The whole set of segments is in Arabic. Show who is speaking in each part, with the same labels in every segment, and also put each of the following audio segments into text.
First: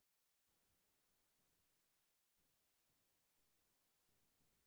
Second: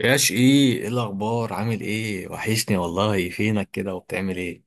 Speaker 1: ياش ايه، ايه الاخبار؟ عامل ايه؟ وحشني والله، فينك كده وبتعمل ايه؟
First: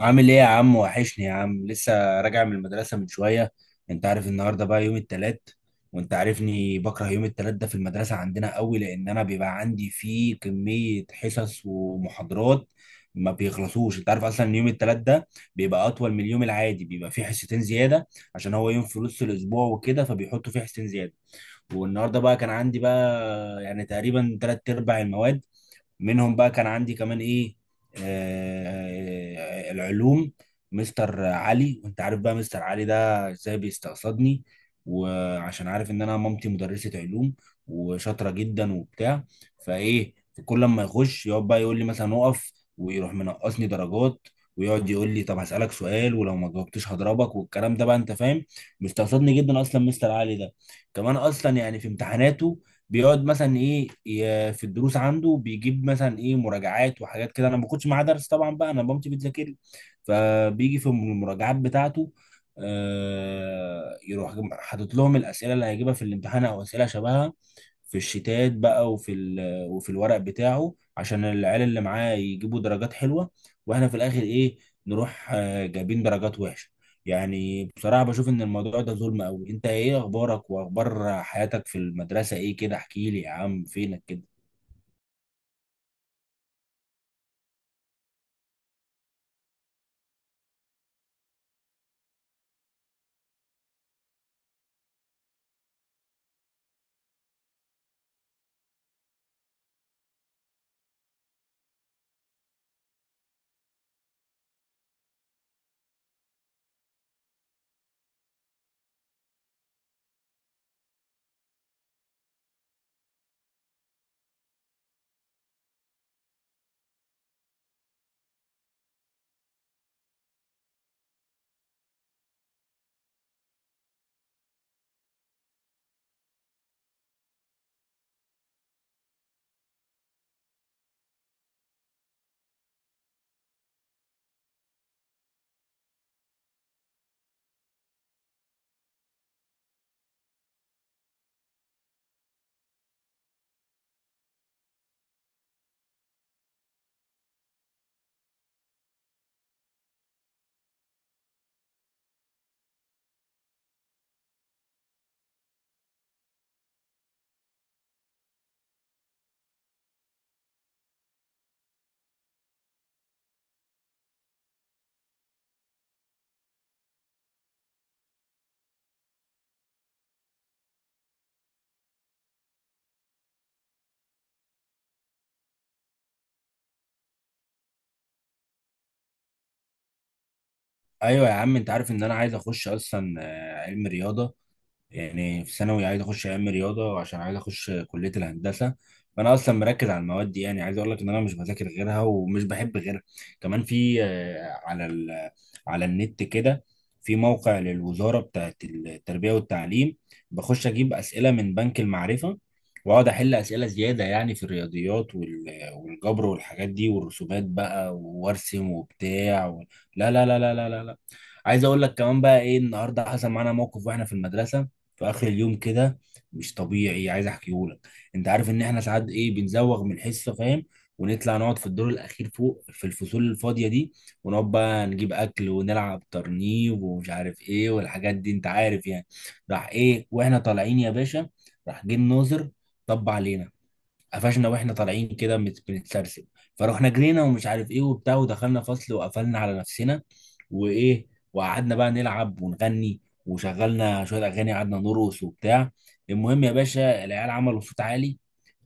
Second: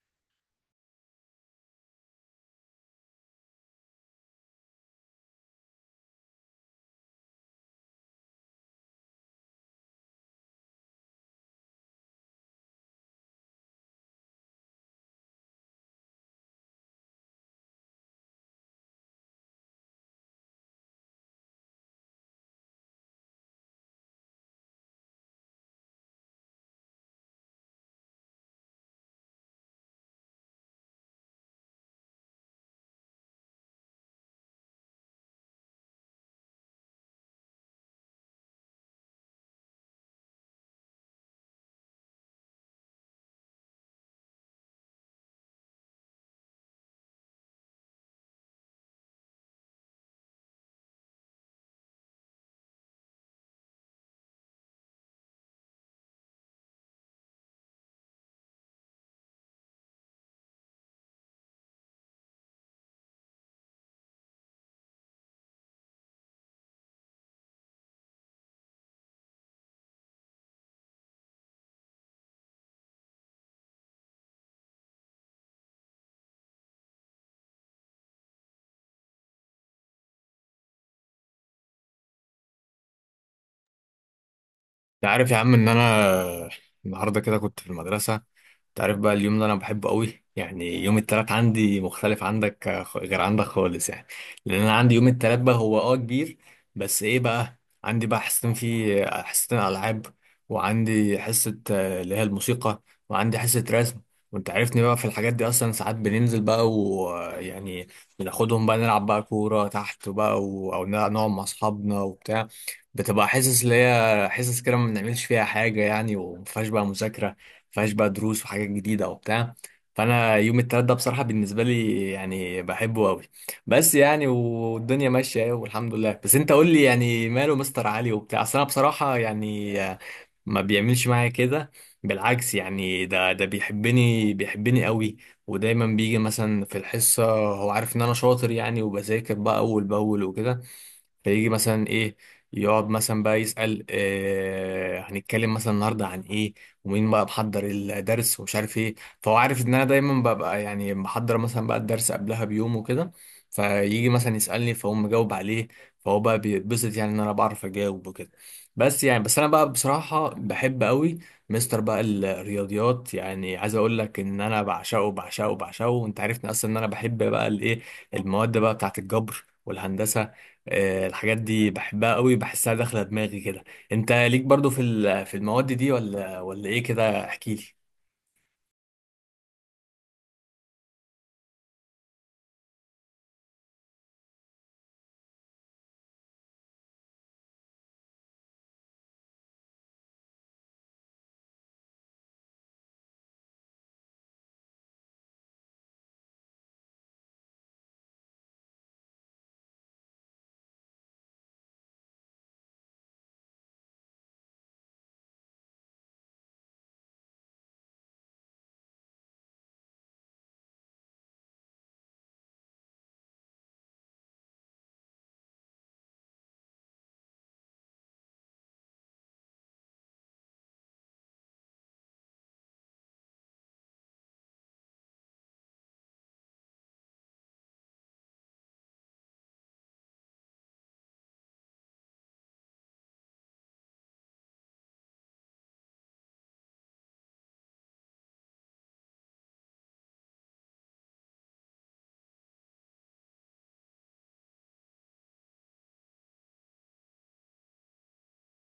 Speaker 2: عامل ايه يا عم، وحشني يا عم. لسه راجع من المدرسة من شوية. انت عارف النهاردة بقى يوم التلات، وانت عارفني بكره يوم التلات ده في المدرسة عندنا قوي، لان انا بيبقى عندي فيه كمية حصص ومحاضرات ما بيخلصوش. انت عارف اصلا ان يوم التلات ده بيبقى اطول من اليوم العادي، بيبقى فيه حصتين زيادة عشان هو يوم في نص الاسبوع وكده، فبيحطوا فيه حصتين زيادة. والنهارده بقى كان عندي بقى يعني تقريبا تلات ارباع المواد، منهم بقى كان عندي كمان ايه، آه العلوم. مستر علي، وانت عارف بقى مستر علي ده ازاي بيستقصدني، وعشان عارف ان انا مامتي مدرسة علوم وشاطرة جدا وبتاع، فايه كل ما يخش يقعد بقى يقول لي مثلا اقف ويروح منقصني درجات، ويقعد يقول لي طب هسألك سؤال ولو ما جاوبتش هضربك، والكلام ده بقى انت فاهم. مستقصدني جدا اصلا مستر علي ده. كمان اصلا يعني في امتحاناته بيقعد مثلا ايه في الدروس عنده بيجيب مثلا ايه مراجعات وحاجات كده. انا ما باخدش معاه درس طبعا بقى، انا مامتي بتذاكر لي، فبيجي في المراجعات بتاعته آه، يروح حاطط لهم الاسئله اللي هيجيبها في الامتحان او اسئله شبهها في الشتات بقى وفي وفي الورق بتاعه عشان العيال اللي معاه يجيبوا درجات حلوه، واحنا في الاخر ايه، نروح آه، جايبين درجات وحشه. يعني بصراحة بشوف إن الموضوع ده ظلم أوي. أنت إيه أخبارك وأخبار حياتك في المدرسة إيه كده؟ احكي لي يا عم، فينك كده؟
Speaker 1: انت عارف يا عم ان انا النهارده كده كنت في المدرسه. تعرف بقى اليوم اللي انا بحبه قوي، يعني يوم التلات عندي مختلف عندك، غير عندك خالص يعني. لان انا عندي يوم التلات بقى هو كبير. بس ايه، بقى عندي بقى حصتين فيه، حصتين العاب. وعندي حصة اللي هي الموسيقى. وعندي حصة رسم. وانت عارفني بقى في الحاجات دي اصلا ساعات بننزل بقى ويعني بناخدهم بقى نلعب بقى كورة تحت بقى او نلعب، نقعد مع اصحابنا وبتاع. بتبقى حصص اللي هي حصص كده ما بنعملش فيها حاجة يعني، ومفيهاش بقى مذاكرة، فيهاش بقى دروس وحاجات جديده وبتاع. فانا يوم التلات ده بصراحه بالنسبه لي يعني بحبه قوي. بس يعني والدنيا ماشيه اهي والحمد لله. بس انت قول لي يعني ماله مستر علي وبتاع، اصل انا بصراحه يعني، ما بيعملش معايا كده، بالعكس يعني، ده بيحبني بيحبني قوي. ودايما بيجي مثلا في الحصه، هو عارف ان انا شاطر يعني وبذاكر بقى اول باول وكده، فيجي مثلا ايه، يقعد مثلا بقى يسأل هنتكلم مثلا النهارده عن ايه ومين بقى محضر الدرس ومش عارف ايه. فهو عارف ان انا دايما ببقى يعني محضر مثلا بقى الدرس قبلها بيوم وكده، فيجي مثلا يسألني فاقوم مجاوب عليه، فهو بقى بيتبسط يعني ان انا بعرف اجاوب وكده. بس يعني، بس انا بقى بصراحة بحب قوي مستر بقى الرياضيات، يعني عايز اقول لك ان انا بعشقه بعشقه بعشقه. وانت عرفني اصلا ان انا بحب بقى الايه، المواد بقى بتاعت الجبر والهندسة. الحاجات دي بحبها قوي، بحسها داخلة دماغي كده. انت ليك برضو في المواد دي ولا ايه كده؟ احكي لي.
Speaker 2: أيوه يا عم، أنت عارف إن أنا عايز أخش أصلا آه، علم رياضة. يعني في ثانوي عايز اخش ايام رياضه عشان عايز اخش كليه الهندسه، فانا اصلا مركز على المواد دي. يعني عايز اقول لك ان انا مش بذاكر غيرها ومش بحب غيرها. كمان في آه، على ال، على النت كده في موقع للوزاره بتاعه التربيه والتعليم، بخش اجيب اسئله من بنك المعرفه، واقعد احل اسئله زياده يعني في الرياضيات والجبر والحاجات دي والرسومات بقى وارسم وبتاع و... لا لا لا لا لا لا. عايز اقول لك كمان بقى ايه، النهارده حصل معانا موقف واحنا في المدرسه في اخر اليوم كده، مش طبيعي، عايز احكيه لك. انت عارف ان احنا ساعات ايه بنزوغ من الحصه، فاهم، ونطلع نقعد في الدور الاخير فوق في الفصول الفاضيه دي، ونقعد بقى نجيب اكل ونلعب ترنيب ومش عارف ايه والحاجات دي، انت عارف يعني. راح ايه واحنا طالعين يا باشا، راح جه الناظر، طب علينا، قفشنا واحنا طالعين كده بنتسرسب، فروحنا جرينا ومش عارف ايه وبتاع ودخلنا فصل وقفلنا على نفسنا. وايه، وقعدنا بقى نلعب ونغني وشغلنا شويه اغاني، قعدنا نرقص وبتاع. المهم يا باشا العيال عملوا صوت عالي،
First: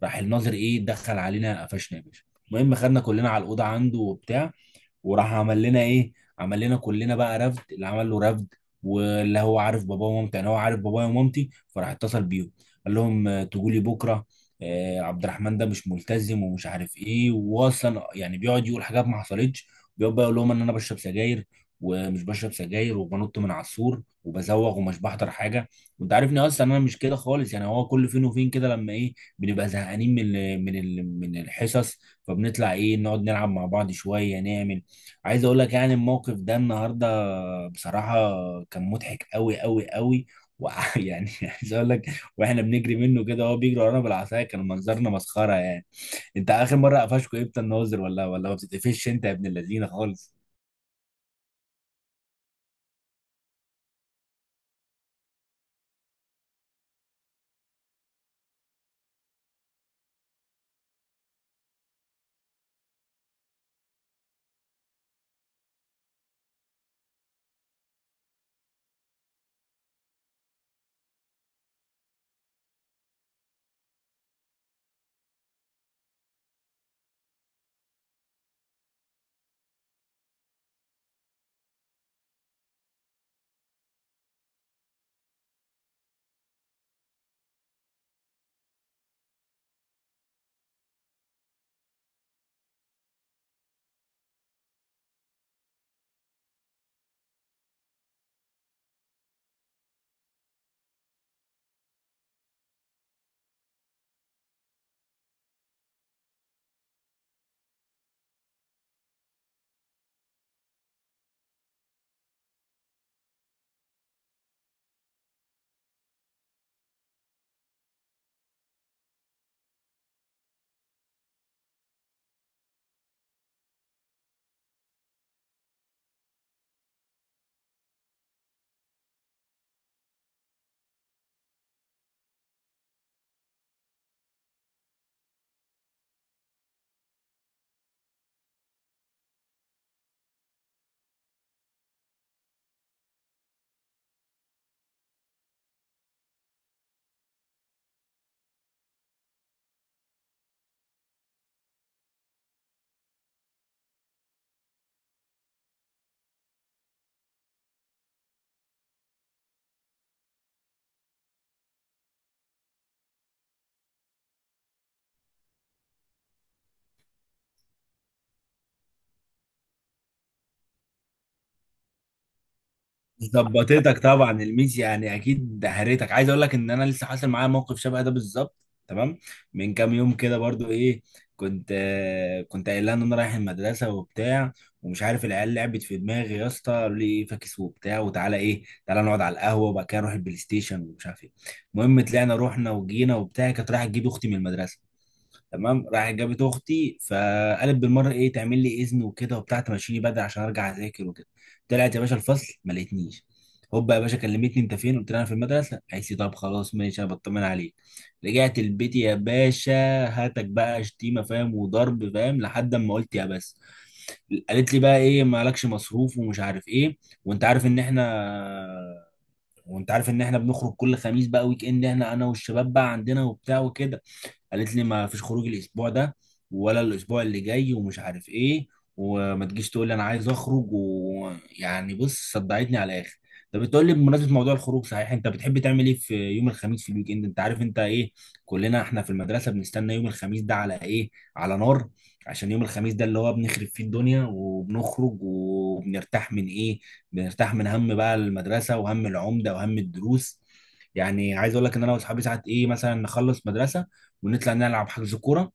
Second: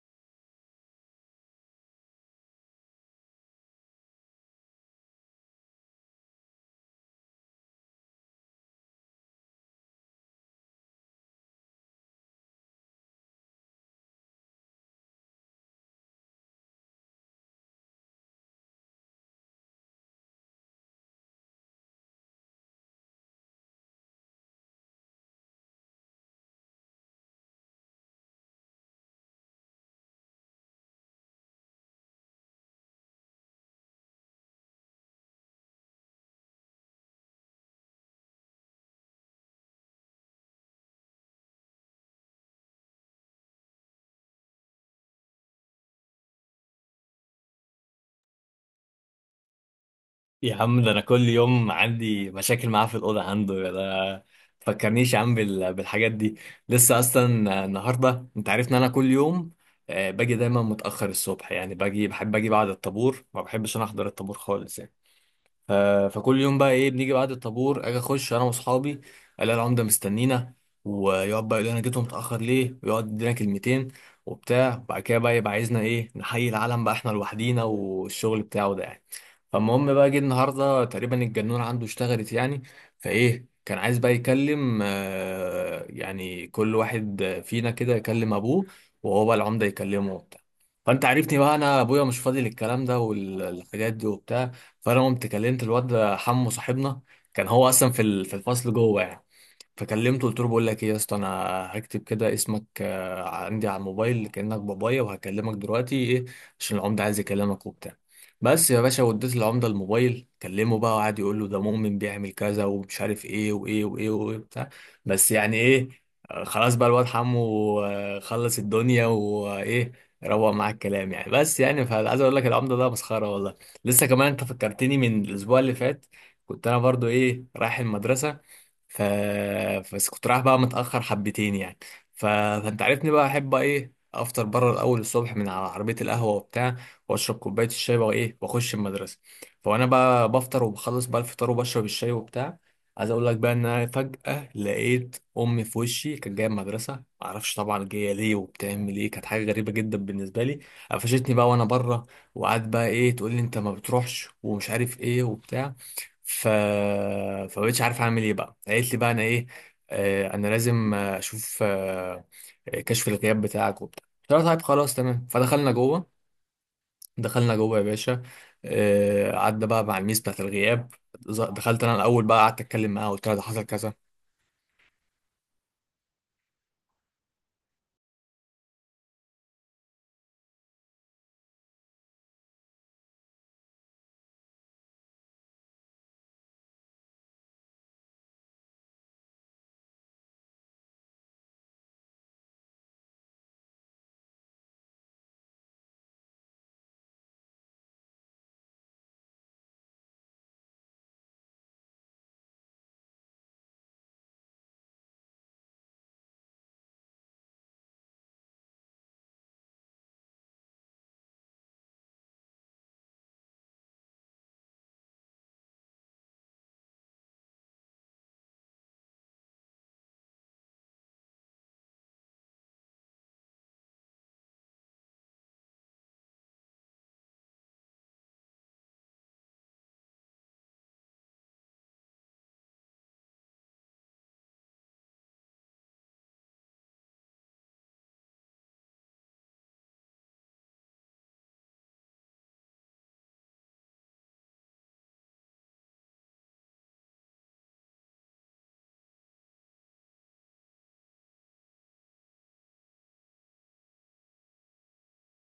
Speaker 2: راح الناظر ايه دخل علينا، قفشنا يا باشا. المهم خدنا كلنا على الاوضه عنده وبتاع، وراح عمل لنا ايه، عمل لنا كلنا بقى رفد، اللي عمل له رفد، واللي هو عارف باباه ومامتي، انا هو عارف بابايا ومامتي، فراح اتصل بيهم. قال لهم آه، تجوا لي بكره، آه، عبد الرحمن ده مش ملتزم ومش عارف ايه، واصلا يعني بيقعد يقول حاجات ما حصلتش. بيقعد بقى يقول لهم ان انا بشرب سجاير، ومش بشرب سجاير، وبنط من على السور وبزوغ ومش بحضر حاجه، وانت عارفني اصلا انا مش كده خالص. يعني هو كل فين وفين كده لما ايه بنبقى زهقانين من الحصص، فبنطلع ايه نقعد نلعب مع بعض شويه نعمل. عايز اقول لك يعني الموقف ده النهارده بصراحه كان مضحك قوي قوي قوي، ويعني عايز اقول لك، واحنا بنجري منه كده وهو بيجري ورانا بالعصايه، كان منظرنا مسخره يعني. انت اخر مره قفشكوا امتى الناظر؟ ولا ولا ما بتتقفش انت يا ابن اللذينه خالص؟
Speaker 1: يا عم ده انا كل يوم عندي مشاكل معاه في الاوضه عنده ده. فكرنيش يا عم بالحاجات دي. لسه اصلا النهارده انت عارف ان انا كل يوم باجي دايما متاخر الصبح، يعني باجي بحب اجي بعد الطابور، ما بحبش انا احضر الطابور خالص يعني. ف- فكل يوم بقى ايه بنيجي بعد الطابور، اجي اخش انا واصحابي الاقي العمده مستنينا، ويقعد بقى يقول لي انا جيتهم متاخر ليه، ويقعد يدينا كلمتين وبتاع. بعد كده بقى يبقى عايزنا ايه نحيي العالم بقى احنا لوحدينا والشغل بتاعه ده يعني. فالمهم بقى جه النهارده تقريبا الجنون عنده اشتغلت يعني. فايه كان عايز بقى يكلم، يعني كل واحد فينا كده يكلم ابوه، وهو بقى العمده يكلمه وبتاع. فانت عرفتني بقى انا ابويا مش فاضي للكلام ده والحاجات دي وبتاع. فانا قمت كلمت الواد حمو صاحبنا، كان هو اصلا في الفصل جوه يعني. فكلمته قلت له بقول لك ايه يا اسطى، انا هكتب كده اسمك عندي على الموبايل كأنك بابايا، وهكلمك دلوقتي ايه عشان العمده عايز يكلمك وبتاع. بس يا باشا وديت العمده الموبايل كلمه بقى، وقعد يقول له ده مؤمن بيعمل كذا ومش عارف ايه وايه وايه وايه بتاع. بس يعني ايه، خلاص بقى الواد حمو خلص الدنيا وايه، روق معاك الكلام يعني. بس يعني فعايز اقول لك العمده ده مسخره والله. لسه كمان انت فكرتني من الاسبوع اللي فات، كنت انا برضو ايه رايح المدرسه، ف... بس كنت رايح بقى متأخر حبتين يعني. فانت عارفني بقى احب بقى ايه افطر بره الاول الصبح من على عربية القهوة وبتاع، واشرب كوباية الشاي بقى ايه واخش المدرسة. فانا بقى بفطر وبخلص بقى الفطار وبشرب الشاي وبتاع. عايز اقول لك بقى ان انا فجأة لقيت امي في وشي، كانت جاية المدرسة معرفش طبعا جاية ليه وبتعمل ايه، كانت حاجة غريبة جدا بالنسبة لي. قفشتني بقى وانا بره، وقعدت بقى ايه تقول لي انت ما بتروحش ومش عارف ايه وبتاع. ف فبقيتش عارف اعمل ايه بقى، قالت لي بقى انا ايه، انا لازم اشوف كشف الغياب بتاعك وبتاع. قلت لها طيب خلاص تمام، فدخلنا جوه. دخلنا جوه يا باشا، قعدنا بقى مع الميس بتاعت الغياب. دخلت انا الاول بقى قعدت اتكلم معاها قلت لها ده حصل
Speaker 2: ظبطتك
Speaker 1: كذا.
Speaker 2: طبعا الميس، يعني اكيد دهرتك. عايز اقول لك ان انا لسه حاصل معايا موقف شبه ده بالظبط، تمام، من كام يوم كده برضو ايه. كنت آه، كنت قايل لها ان انا رايح المدرسه وبتاع، ومش عارف العيال لعبت في دماغي يا اسطى، قالوا لي ايه فاكس وبتاع، وتعالى ايه تعالى نقعد على القهوه وبعد كده نروح البلاي ستيشن ومش عارف ايه. المهم طلعنا رحنا وجينا وبتاع. كانت رايحه تجيب اختي من المدرسه، تمام، راحت جابت اختي فقالت بالمره ايه تعمل لي اذن وكده وبتاع، تمشيني بدري عشان ارجع اذاكر وكده. طلعت يا باشا الفصل ما لقيتنيش، هوبا يا باشا كلمتني انت فين، قلت لها انا في المدرسه، قالت لي طب خلاص ماشي انا بطمن عليك. رجعت البيت يا باشا، هاتك بقى شتيمه فاهم وضرب فاهم لحد اما قلت يا بس. قالت لي بقى ايه مالكش مصروف ومش عارف ايه، وانت عارف ان احنا، وانت عارف ان احنا بنخرج كل خميس بقى ويك اند، احنا انا والشباب بقى عندنا وبتاع وكده. قالت لي ما فيش خروج الاسبوع ده ولا الاسبوع اللي جاي ومش عارف ايه، وما تجيش تقول لي انا عايز اخرج، ويعني بص صدعتني على الاخر. طب بتقول لي بمناسبه موضوع الخروج، صحيح انت بتحب تعمل ايه في يوم الخميس في الويك اند؟ انت عارف انت ايه؟ كلنا احنا في المدرسه بنستنى يوم الخميس ده على ايه؟ على نار، عشان يوم الخميس ده اللي هو بنخرب فيه الدنيا وبنخرج وبنرتاح من ايه، بنرتاح من هم بقى المدرسه وهم العمده وهم الدروس. يعني عايز اقول لك ان انا واصحابي ساعات ايه مثلا نخلص مدرسه، ونطلع نلعب حجز كوره،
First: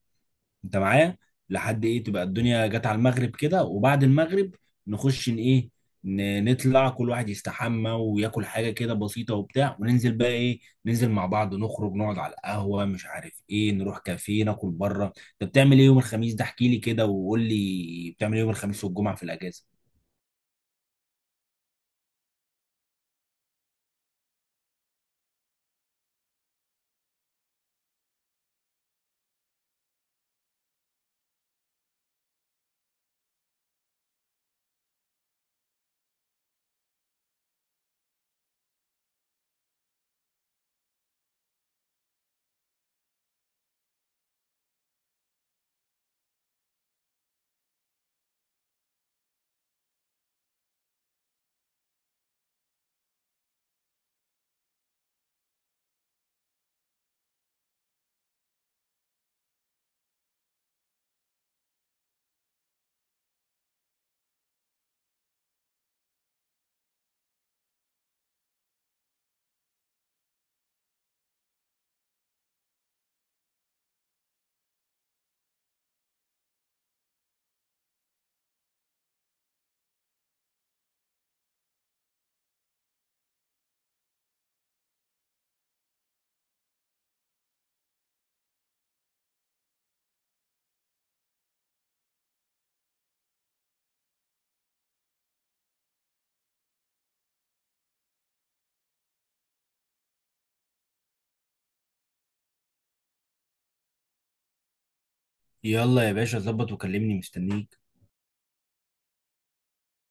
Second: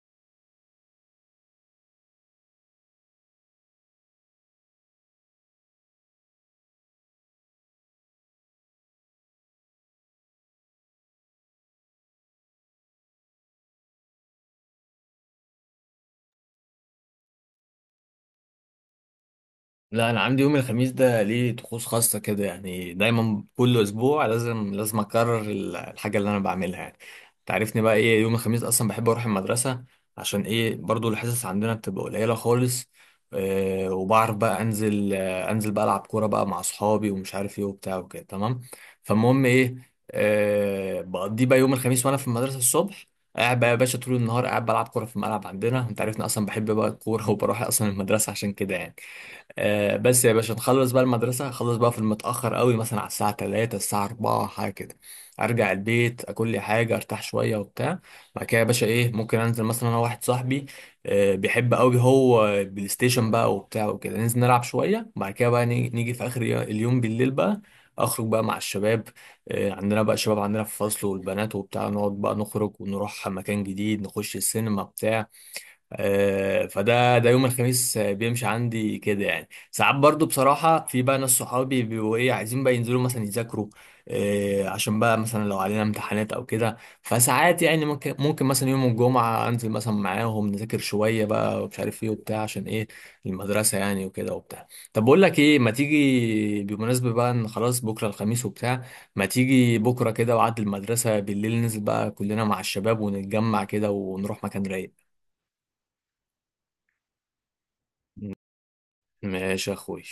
Speaker 2: انت معايا، لحد ايه تبقى الدنيا جت على المغرب كده، وبعد المغرب نخش ان ايه، نطلع كل واحد يستحمى وياكل حاجه كده بسيطه وبتاع، وننزل بقى ايه، ننزل مع بعض نخرج نقعد على القهوه مش عارف ايه نروح كافيه ناكل بره. انت بتعمل ايه يوم الخميس ده؟ احكي لي كده وقول لي بتعمل ايه يوم الخميس والجمعه في الاجازه.
Speaker 1: لا، انا عندي يوم الخميس ده ليه طقوس خاصه كده يعني، دايما كل اسبوع لازم لازم اكرر الحاجه اللي انا بعملها يعني. تعرفني بقى ايه يوم الخميس اصلا بحب اروح المدرسه، عشان ايه برضو الحصص عندنا بتبقى قليله خالص. وبعرف بقى انزل بقى العب كوره بقى مع اصحابي ومش عارف ايه وبتاع وكده تمام. فالمهم ايه بقضي بقى يوم الخميس وانا في المدرسه الصبح، قاعد بقى يا باشا طول النهار قاعد بلعب كوره في الملعب عندنا، انت عارفني اصلا بحب بقى الكوره وبروح اصلا المدرسه عشان كده يعني. بس يا باشا نخلص بقى المدرسة، خلص بقى في المتأخر قوي، مثلا على الساعة 3 الساعة 4 حاجة كده. أرجع البيت، أكل لي حاجة أرتاح شوية وبتاع. بعد كده يا باشا إيه ممكن أنزل مثلا أنا واحد صاحبي بيحب قوي هو بلاي ستيشن بقى وبتاع وكده، ننزل نلعب شوية، وبعد كده بقى نيجي في آخر اليوم بالليل بقى أخرج بقى مع الشباب. عندنا بقى شباب عندنا في الفصل والبنات وبتاع، نقعد بقى نخرج ونروح مكان جديد، نخش السينما بتاع. فده ده يوم الخميس بيمشي عندي كده يعني. ساعات برضو بصراحة في بقى ناس صحابي بيبقوا ايه عايزين بقى ينزلوا مثلا يذاكروا، عشان بقى مثلا لو علينا امتحانات او كده، فساعات يعني ممكن مثلا يوم الجمعة انزل مثلا معاهم نذاكر شوية بقى ومش عارف ايه وبتاع عشان ايه المدرسة يعني وكده وبتاع. طب بقول لك ايه، ما تيجي بمناسبة بقى ان خلاص بكرة الخميس وبتاع، ما تيجي بكرة كده وعد المدرسة بالليل، ننزل بقى كلنا مع الشباب ونتجمع كده ونروح مكان رايق.
Speaker 2: يلا يا باشا ظبط وكلمني مستنيك.
Speaker 1: ماشي يا اخوي.